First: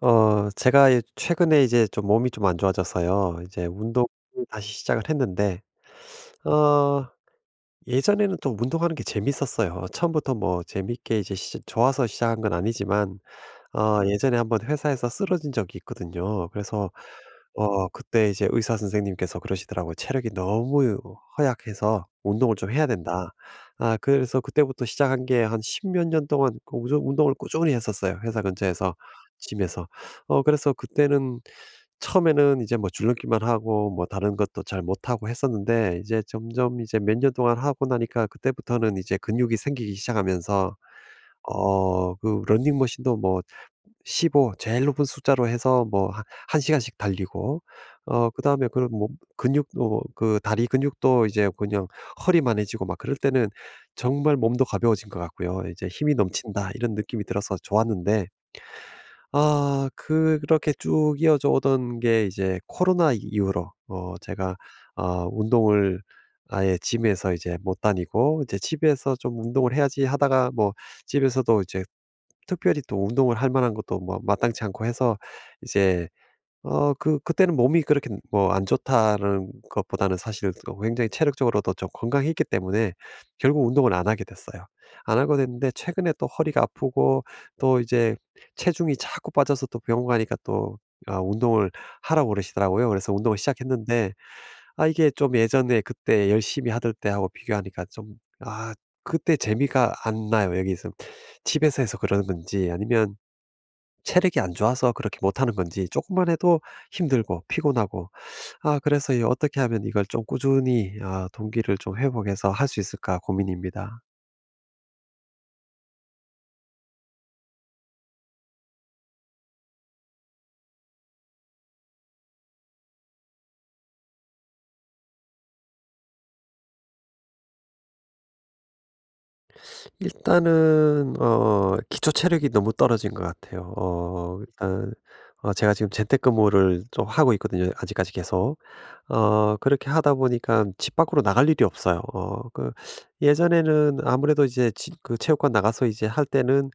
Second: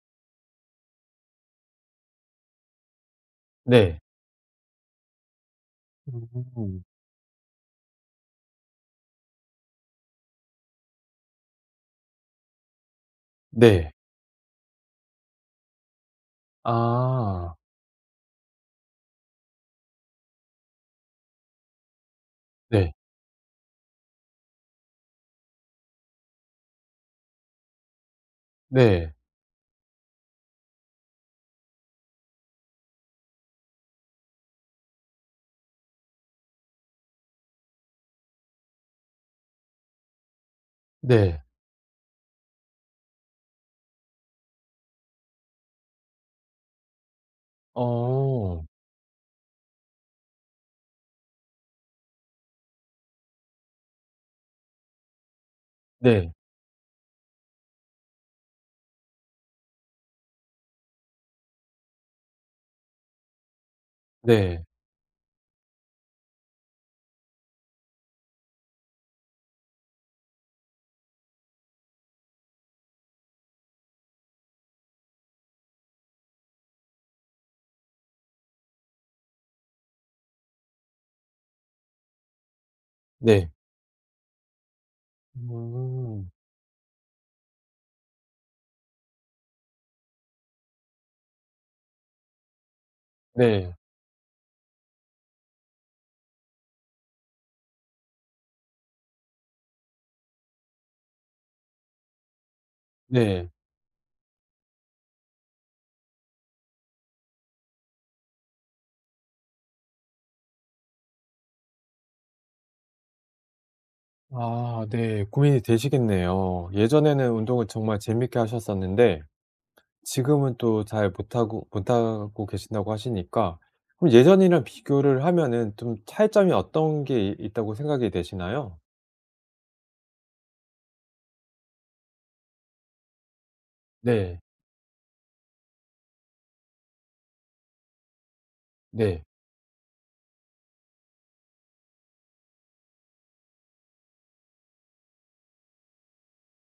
제가 최근에 이제 좀 몸이 좀 안 좋아져서요. 이제 네. 운동을 다시 시작을 했는데 음. 어 예전에는 또 운동하는 게 재밌었어요. 처음부터 뭐 재밌게 이제 시 좋아서 시작한 건 아니지만, 네. 예전에 한번 회사에서 쓰러진 적이 있거든요. 그래서 아. 그때 이제 의사 선생님께서 그러시더라고요. "체력이 너무 허약해서 운동을 좀 해야 네. 된다." 그래서 그때부터 시작한 게 한 십몇 년 동안 그 우저 운동을 꾸준히 했었어요, 회사 근처에서, 네. 짐에서. 그래서 그때는 처음에는 이제 뭐 줄넘기만 하고 뭐 다른 것도 잘 못하고 했었는데, 이제 점점 이제 몇 년 동안 하고 나니까 그때부터는 이제 근육이 생기기 시작하면서, 네. 어 그 러닝머신도 뭐 15 제일 높은 숫자로 해서 뭐 한 1 시간씩 달리고, 어. 그다음에 그런 뭐 근육, 그 다리 근육도 이제 그냥 허리만해지고 막 그럴 때는, 정말 몸도 가벼워진 것 같고요. 이제 '힘이 네. 넘친다.' 이런 느낌이 들어서 좋았는데, 그렇게 쭉 이어져 오던 게 이제 코로나 이후로, 제가 네. 운동을 아예 gym에서 이제 못 다니고, 이제 '집에서 좀 운동을 해야지.' 하다가, 뭐 집에서도 이제 특별히 또 운동을 할 만한 것도 뭐 마땅치 않고 해서, 이제 그때는 몸이 그렇게 뭐 안 좋다는 것보다는 사실 또 굉장히 체력적으로도 좀 건강했기 때문에 네. 결국 운동을 안 하게 됐어요. 안 하게 됐는데, 최근에 또 음. 허리가 아프고 또 이제 체중이 자꾸 빠져서 또 병원 가니까, 또 운동을 하라고 그러시더라고요. 그래서 운동을 네. 시작했는데, 이게 좀 예전에 그때 열심히 하던 때하고 비교하니까 좀, 아 그때 재미가 안 나요. 여기서 집에서 해서 그러는 건지, 아니면 네. 체력이 안 좋아서 그렇게 못하는 건지, 조금만 해도 힘들고 피곤하고, 그래서 이 어떻게 하면 이걸 좀 꾸준히 동기를 좀 회복해서 할 수 있을까 고민입니다. 아 네. 고민이 되시겠네요. 예전에는 운동을 정말 재밌게 하셨었는데 지금은 또 잘 못하고 계신다고 하시니까 그럼 예전이랑 비교를 하면은 좀 차이점이 어떤 게 이 있다고 생각이 되시나요? 일단은 기초 체력이 너무 떨어진 것 같아요. 네. 일단, 제가 지금 재택근무를 좀 하고 있거든요, 아직까지 계속. 네. 그렇게 하다 보니까 집 밖으로 나갈 일이 없어요. 예전에는 아무래도 이제 지 그 체육관 나가서 이제 할 때는,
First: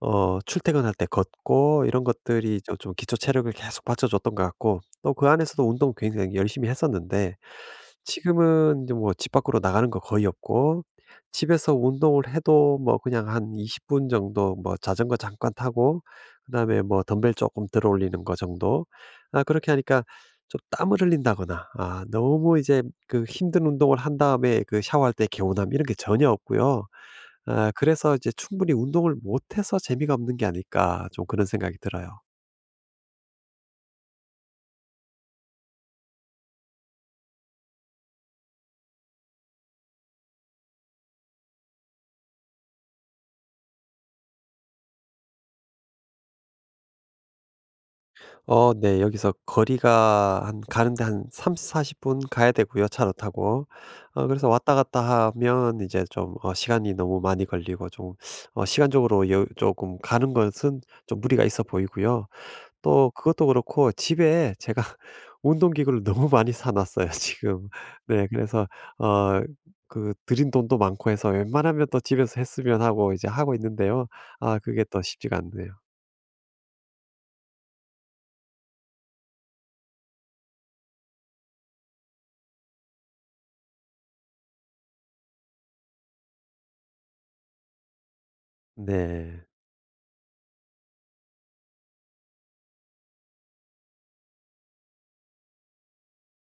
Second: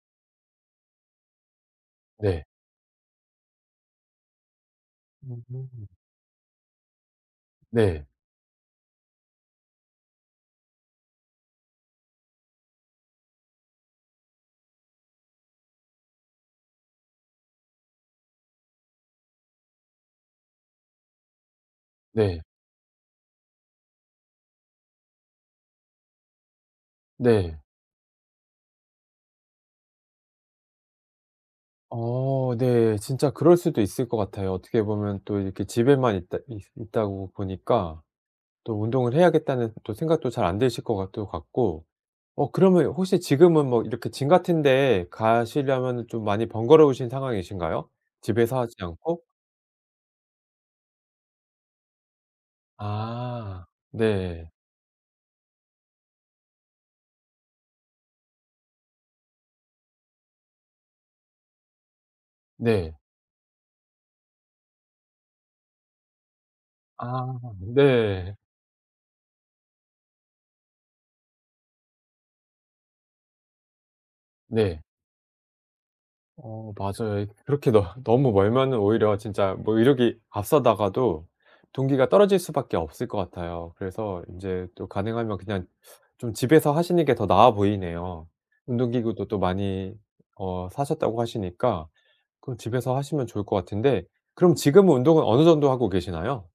출퇴근할 때 걷고 이런 네. 것들이 좀 기초 체력을 계속 받쳐줬던 것 같고, 또 그 안에서도 음. 운동 굉장히 열심히 했었는데, 네. 지금은 제뭐집 밖으로 나가는 거 거의 없고, 집에서 운동을 해도 뭐 그냥 한 20분 정도 뭐 자전거 잠깐 타고, 그다음에 뭐 덤벨 조금 들어 올리는 거 정도. 그렇게 하니까 좀 땀을 흘린다거나, 네. 너무 이제 그 힘든 운동을 한 다음에 그 샤워할 때 개운함, 이런 게 전혀 없고요. 네. 그래서 이제 '충분히 운동을 못해서 재미가 없는 게 아닐까.' 좀 그런 생각이 들어요. 어 네. 진짜 그럴 수도 있을 것 같아요. 어떻게 보면 또 이렇게 집에만 있다고 보니까 또 '운동을 해야겠다.'는 또 생각도 잘 안 드실 것 같도 같고 어 그러면 혹시 지금은 뭐 이렇게 짐 같은 데 가시려면 좀 많이 번거로우신 상황이신가요? 집에서 하지 네. 않고? 여기서 거리가 한 가는데 한 30-40분 가야 되고요, 차로 타고. 아. 그래서 네. 왔다 갔다 하면 이제 좀, 시간이 너무 많이 걸리고 좀, 시간적으로 여 조금 가는 것은 좀 무리가 있어 보이고요. 네. 또 그것도 그렇고, 집에 제가 운동기구를 너무 많이 사 놨어요 아 지금. 네, 네. 그래서 어 그 들인 돈도 많고 해서 웬만하면 또 집에서 했으면 하고 이제 하고 있는데요. 네. 그게 또 쉽지가 않네요. 어 맞아요. 그렇게 너 너무 멀면은 오히려 진짜 뭐 이력이 앞서다가도 동기가 떨어질 수밖에 없을 것 같아요. 그래서 이제 또 가능하면 그냥 좀 집에서 하시는 게 더 나아 보이네요. 운동기구도 또 네. 많이 어 사셨다고 하시니까 그럼 집에서 하시면 좋을 것 같은데 그럼 지금은 운동은 어느 정도 하고 계시나요?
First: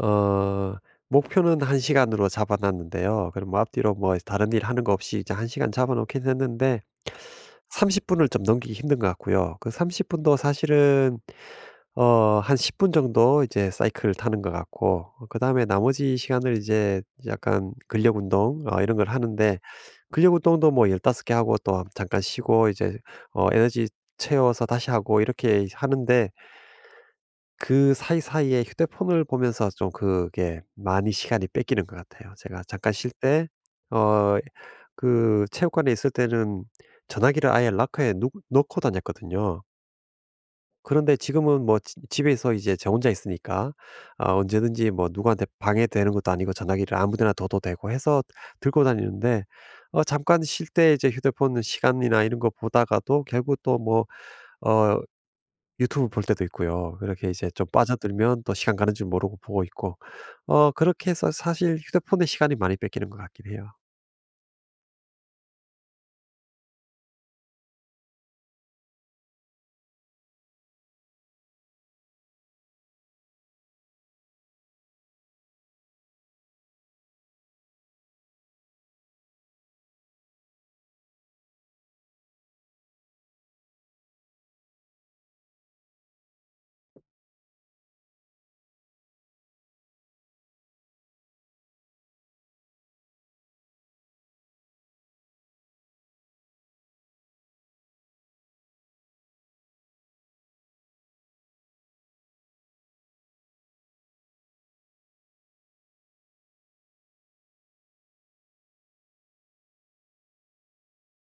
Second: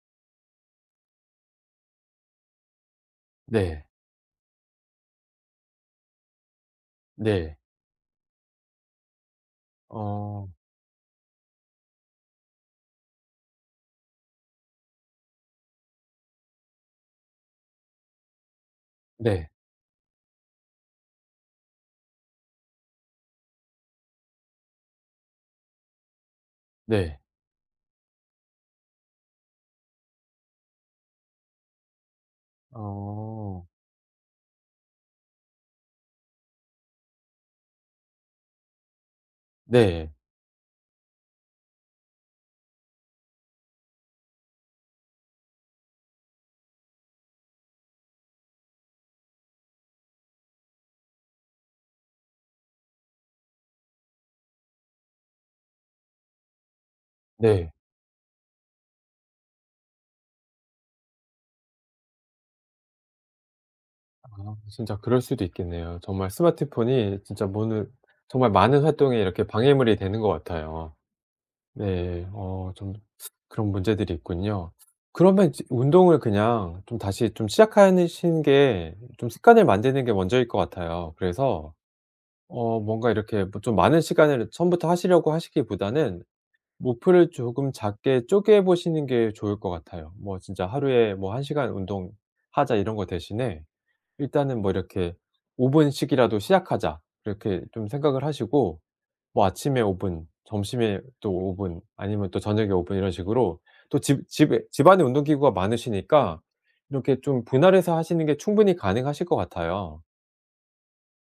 어 목표는 1 시간으로 잡아 놨는데요. 그럼 뭐 네. 앞뒤로 뭐 다른 일 하는 거 없이 이제 1 시간 잡아 놓긴 했는데, 네. 30 분을 좀 넘기기 힘든 것 같고요. 그 30 분도 어. 사실은 한 10분 정도 이제 사이클을 타는 것 같고, 그다음에 나머지 시간을 이제 약간 근력 운동, 이런 걸 네. 하는데, 근력 운동도 뭐 15개 하고 또 잠깐 쉬고 이제 에너지 채워서 다시 하고, 이렇게 하는데 네. 그 사이사이에 휴대폰을 보면서 좀, 그게 많이 시간이 뺏기는 것 같아요. 제가 잠깐 쉴 때, 어. 어 그 체육관에 있을 때는 전화기를 아예 락커에 누 넣고 다녔거든요. 네. 그런데 지금은 뭐 지 집에서 이제 저 혼자 있으니까, 언제든지 뭐 누구한테 방해되는 것도 아니고 전화기를 아무 데나 둬도 되고 해서 들고 다니는데, 잠깐 쉴 때 이제 휴대폰 시간이나 이런 거 보다가도 결국 또 뭐 어 유튜브 볼 때도 있고요. 그렇게 이제 좀 네. 빠져들면 또 시간 가는 줄 모르고 보고 있고, 그렇게 해서 사실 휴대폰에 시간이 많이 뺏기는 것 같긴 해요. 아 진짜 그럴 수도 있겠네요. 정말 스마트폰이 진짜 오늘 정말 많은 활동에 이렇게 방해물이 되는 것 같아요. 네. 어 좀 그런 문제들이 있군요. 그러면 이제 운동을 그냥 좀 다시 좀 시작하시는 게 좀 습관을 만드는 게 먼저일 것 같아요. 그래서 어 뭔가 이렇게 뭐좀 많은 시간을 처음부터 하시려고 하시기보다는 목표를 조금 작게 쪼개 보시는 게 좋을 것 같아요. 뭐 진짜 하루에 뭐 1 시간 운동하자 이런 거 대신에 일단은 뭐 이렇게 '5 분씩이라도 시작하자.' 이렇게 좀 생각을 하시고 뭐 아침에 5 분, 점심에 또 5분 아니면 또 저녁에 5분 이런 식으로 또 집 안에 운동기구가 많으시니까 이렇게 좀 분할해서 하시는 게 충분히 가능하실 것 같아요.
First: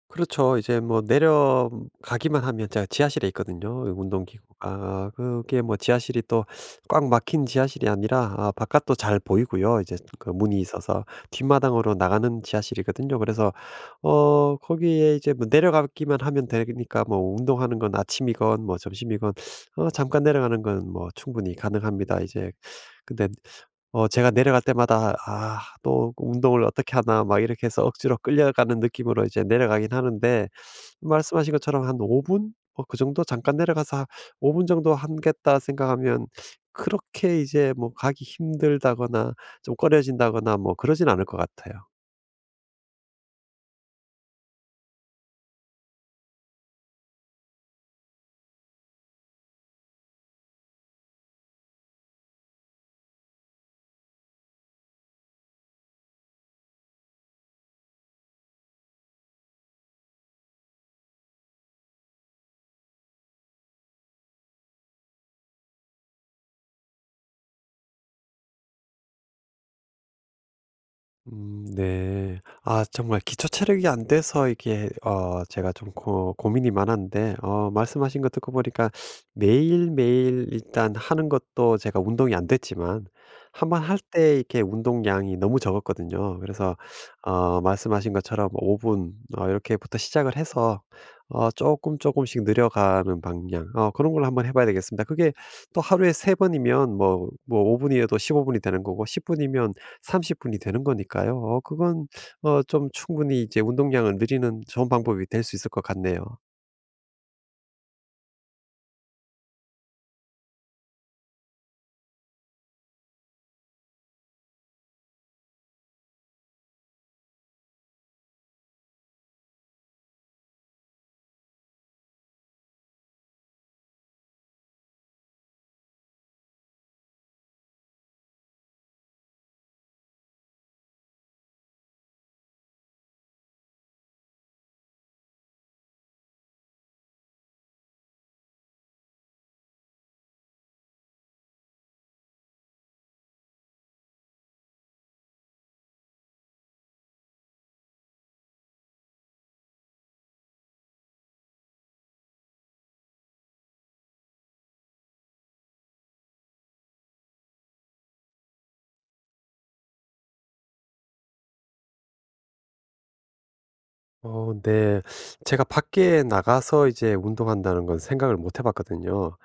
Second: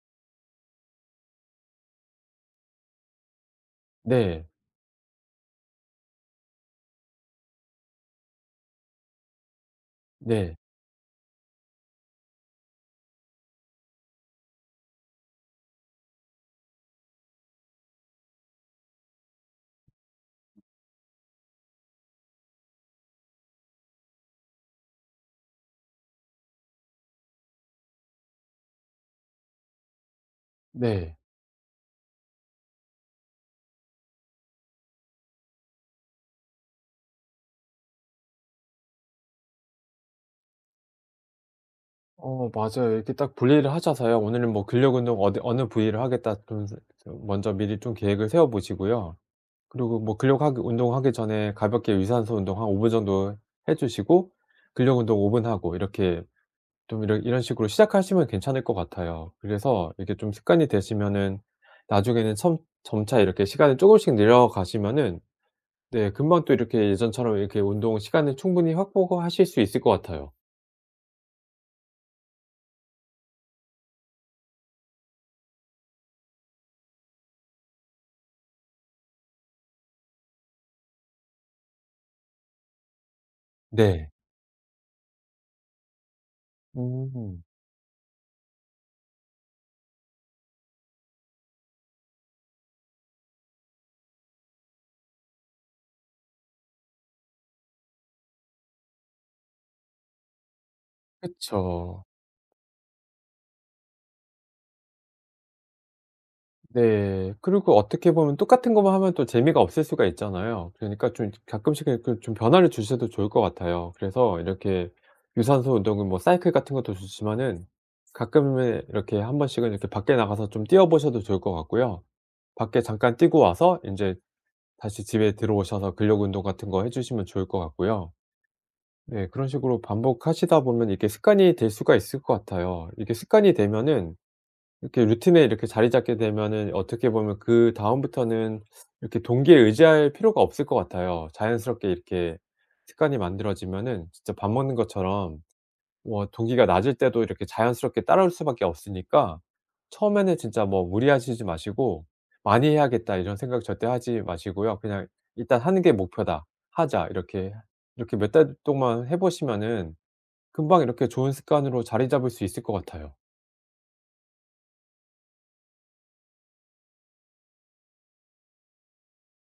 그렇죠. 이제 뭐 내려가기만 하면, 제가 지하실에 있거든요, 네. 운동기구가. 그게 뭐 지하실이 또 꽉 막힌 지하실이 아니라, 바깥도 잘 보이고요. 이제 그 네. 문이 있어서 뒷마당으로 나가는 지하실이거든요. 그래서 거기에 이제 뭐 내려가기만 하면 되니까, 뭐 운동하는 건 아침이건 뭐 점심이건, 잠깐 내려가는 건 뭐 충분히 가능합니다, 이제. 근데 제가 내려갈 때마다 '아 또 운동을 어떻게 하나.' 막 이렇게 해서 억지로 끌려가는 느낌으로 이제 내려가긴 하는데, 네. 말씀하신 것처럼 한 5 분? 뭐 그 정도 잠깐 내려가서 5분 정도 하겠다 생각하면, 그렇게 이제 뭐 가기 힘들다거나 좀 꺼려진다거나 뭐, 그러진 않을 것 같아요. 어 맞아요. 이렇게 딱 분리를 하셔서요. '오늘은 뭐 근력 운동 어디 어느 부위를 하겠다.' 좀 먼저 미리 좀 계획을 세워 보시고요. 그리고 뭐 근력 하기 운동하기 전에 가볍게 유산소 운동 한 5분 정도 해 주시고 근력 운동 5분 하고 이렇게 좀 이런 식으로 시작하시면 괜찮을 것 같아요. 그래서 이게 좀 습관이 되시면은 나중에는 첨 점차 이렇게 시간을 쪼금씩 늘려가시면은 네 금방 또 이렇게 예전처럼 이렇게 운동 시간을 충분히 확보하실 수 있을 것 같아요. 음, 네. 정말 기초 체력이 안 돼서 이게, 제가 좀 고 고민이 많았는데, 말씀하신 거 듣고 보니까, 매일매일 일단 하는 것도 제가 운동이 안 됐지만, 한번 할 네. 때 이렇게 운동량이 너무 적었거든요. 그래서 음. 말씀하신 것처럼 5 분, 이렇게부터 시작을 해서 조금씩 늘려가는 방향, 그런 걸 한번 해 봐야 되겠습니다. 그게 또 하루에 3 번이면 뭐 5 분이어도 15 분이 되는 거고, 10 분이면 30분이 되는 거니까요. 그쵸. 그건 좀 충분히 이제 운동량을 늘리는 좋은 방법이 될 수 있을 것 같네요. 네. 그리고 어떻게 보면 똑같은 것만 하면 또 재미가 없을 수가 있잖아요. 그러니까 좀 가끔씩은 그 좀 변화를 주셔도 좋을 것 같아요. 그래서 이렇게 유산소 운동은 뭐 사이클 같은 것도 좋지만은 가끔은 이렇게 한 번씩은 이렇게 밖에 나가서 좀 뛰어 보셔도 좋을 것 같고요. 밖에 잠깐 뛰고 와서 인제 다시 집에 들어오셔서 근력 운동 같은 거 해 주시면 좋을 것 같고요. 네. 그런 식으로 반복하시다 보면 이게 습관이 될 수가 있을 것 같아요. 이게 습관이 되면은 이렇게 루틴에 이렇게 자리 잡게 되면은 어떻게 보면 그다음부터는 이렇게 동기에 의지할 필요가 없을 것 같아요. 자연스럽게 이렇게 습관이 만들어지면은 진짜 밥 먹는 것처럼 뭐 동기가 낮을 때도 이렇게 자연스럽게 따라올 수밖에 없으니까 처음에는 진짜 뭐 무리하시지 마시고 '많이 해야겠다.' 이런 생각 절대 하지 마시고요. 그냥 '일단 하는 게 목표다. 하자.' 이렇게 이렇게 몇 달 동안 해 보시면은 금방 이렇게 좋은 습관으로 자리 잡을 수 있을 것 같아요. 네. 제가 밖에 나가서 이제 운동한다는 건 생각을 못 해 봤거든요.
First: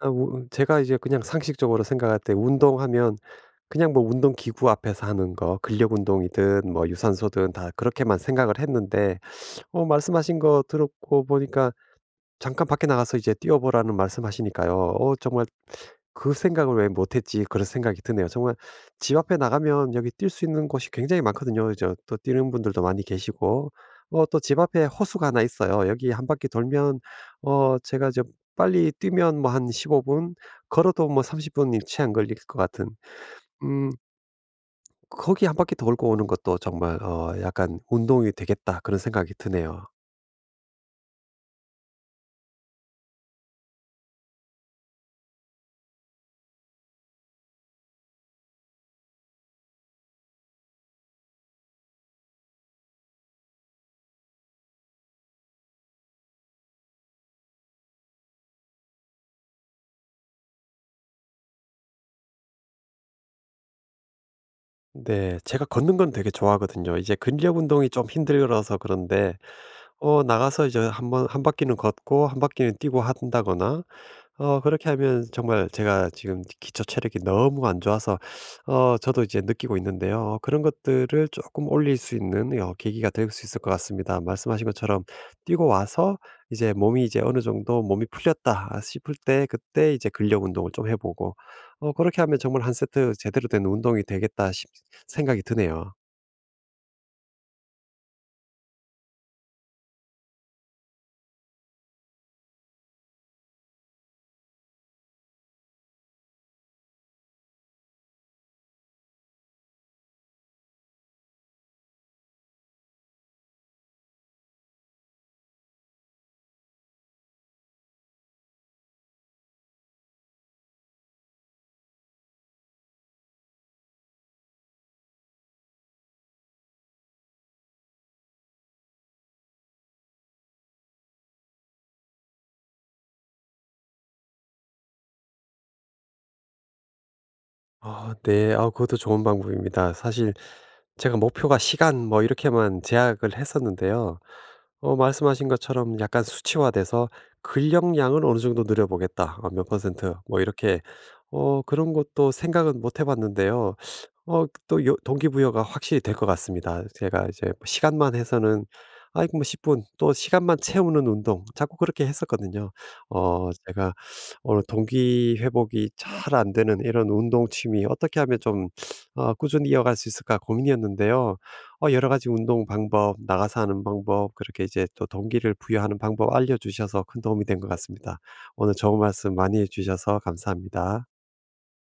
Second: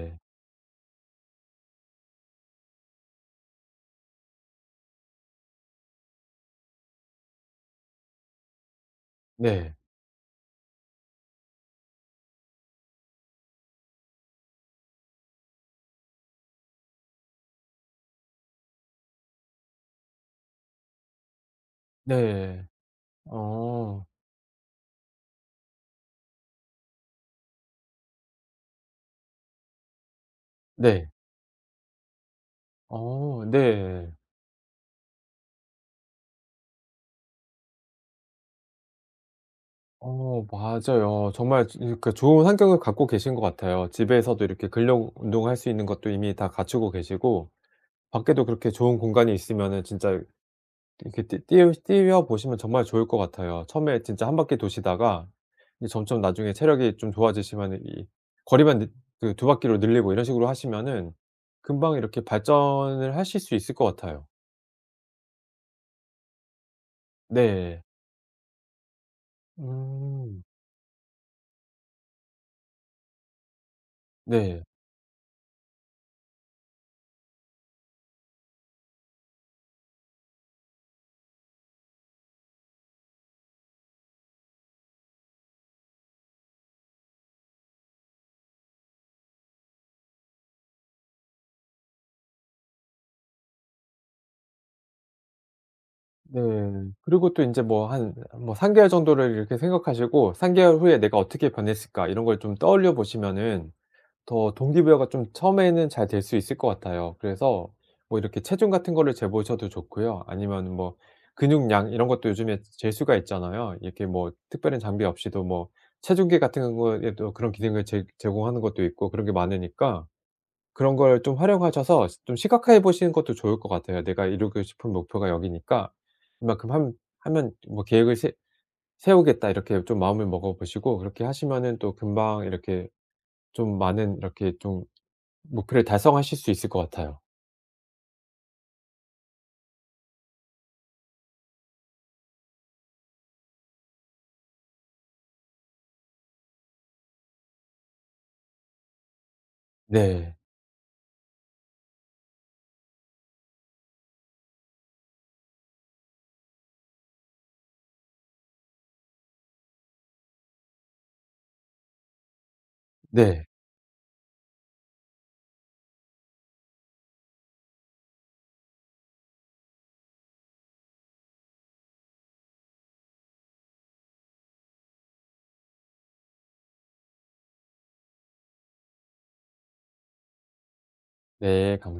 아 우 제가 이제 그냥 상식적으로 생각할 때 운동하면, 그냥 뭐 운동 기구 앞에서 하는 거 근력 운동이든 뭐 유산소든 다 그렇게만 생각을 했는데, 네. 말씀하신 거 들었고 보니까, 잠깐 밖에 나가서 이제 뛰어 보라는 말씀하시니까요. 정말 '그 생각을 왜 못 했지.' 그런 생각이 드네요. 정말 집 앞에 나가면 여기 뛸 수 있는 곳이 굉장히 많거든요. 이제 또 뛰는 네. 분들도 많이 계시고, 어. 또 집 앞에 호수가 하나 있어요. 여기 한 바퀴 돌면 제가 빨리 뛰면 뭐 한 15분, 걸어도 네. 뭐 30 분이 채 안 걸릴 것 같은. 어 음 네. 거기 한 바퀴 돌고 오는 것도 정말 약간 '운동이 되겠다.' 그런 생각이 드네요. 어 맞아요. 정말 즈 그 좋은 환경을 갖고 계신 것 같아요. 집에서도 이렇게 근력 운동할 수 있는 것도 이미 다 갖추고 계시고 밖에도 그렇게 좋은 공간이 있으면은 진짜 이렇게 뛰 뛰어 뛰어 보시면 정말 좋을 것 같아요. 처음에 진짜 한 바퀴 도시다가 이제 점점 나중에 체력이 좀 좋아지시면은 이 거리만 느 그 두 바퀴로 늘리고 이런 식으로 하시면은 금방 이렇게 발전을 하실 수 있을 것 같아요. 네. 제가 걷는 건 되게 좋아하거든요. 이제 근력 네. 운동이 좀 힘들어서 그런데, 음. 나가서 이제 한번 한 바퀴는 걷고 한 바퀴는 뛰고 한다거나, 네. 그렇게 하면 정말 제가 지금 기초 체력이 너무 안 좋아서, 저도 이제 느끼고 있는데요. 그런 것들을 조금 올릴 수 있는 계기가 될 수 있을 것 같습니다. 말씀하신 것처럼, 뛰고 와서 이제 몸이 이제 어느 정도 '몸이 풀렸다.' 싶을 때 그때 이제 근력 운동을 좀 해 보고, 그렇게 하면 정말 한 세트 제대로 된 운동이 되겠다 싶 생각이 드네요. 네. 그리고 또 인제 뭐 3 개월 정도를 이렇게 생각하시고 '3 개월 후에 내가 어떻게 변했을까?' 이런 걸 좀 떠올려 보시면은 더 동기부여가 좀 처음에는 잘 될 수 있을 것 같아요. 그래서 뭐 이렇게 체중 같은 거를 재보셔도 좋고요. 아니면 뭐 근육량 이런 것도 요즘에 잴 수가 있잖아요. 이렇게 뭐 특별한 장비 없이도 뭐 체중계 같은 거에도 그런 기능을 제 제공하는 것도 있고 그런 게 많으니까 그런 걸 좀 활용하셔서 좀 시각화해 보시는 것도 좋을 것 같아요. 내가 이루고 싶은 목표가 여기니까 이만큼 함 하면 뭐 '계획을 세 세우겠다.' 이렇게 좀 마음을 먹어 보시고 그렇게 하시면은 또 금방 이렇게 좀 많은 이렇게 좀 목표를 달성하실 수 있을 것 같아요. 네. 그것도 좋은 방법입니다. 사실 제가 목표가 시간 뭐 이렇게만 제약을 했었는데요. 말씀하신 것처럼 약간 수치화돼서 '근력량은 어느 정도 늘려 보겠다. 어 몇 퍼센트.' 네. 뭐 이렇게, 그런 것도 생각은 못해 봤는데요. 또 요 동기부여가 확실히 될 것 같습니다. 제가 이제 뭐 시간만 해서는 아이고, 뭐 10분, 또 시간만 채우는 운동 자꾸 그렇게 했었거든요. 네. 제가 오늘 동기 회복이 잘 안 되는 이런 운동 취미 어떻게 하면 좀, 꾸준히 이어갈 수 있을까 고민이었는데요. 여러 가지 운동 방법, 나가서 하는 방법, 그렇게 이제 또 동기를 부여하는 방법 알려주셔서 큰 도움이 된 것 같습니다. 오늘 좋은 말씀 많이 해주셔서 감사합니다. 네. 감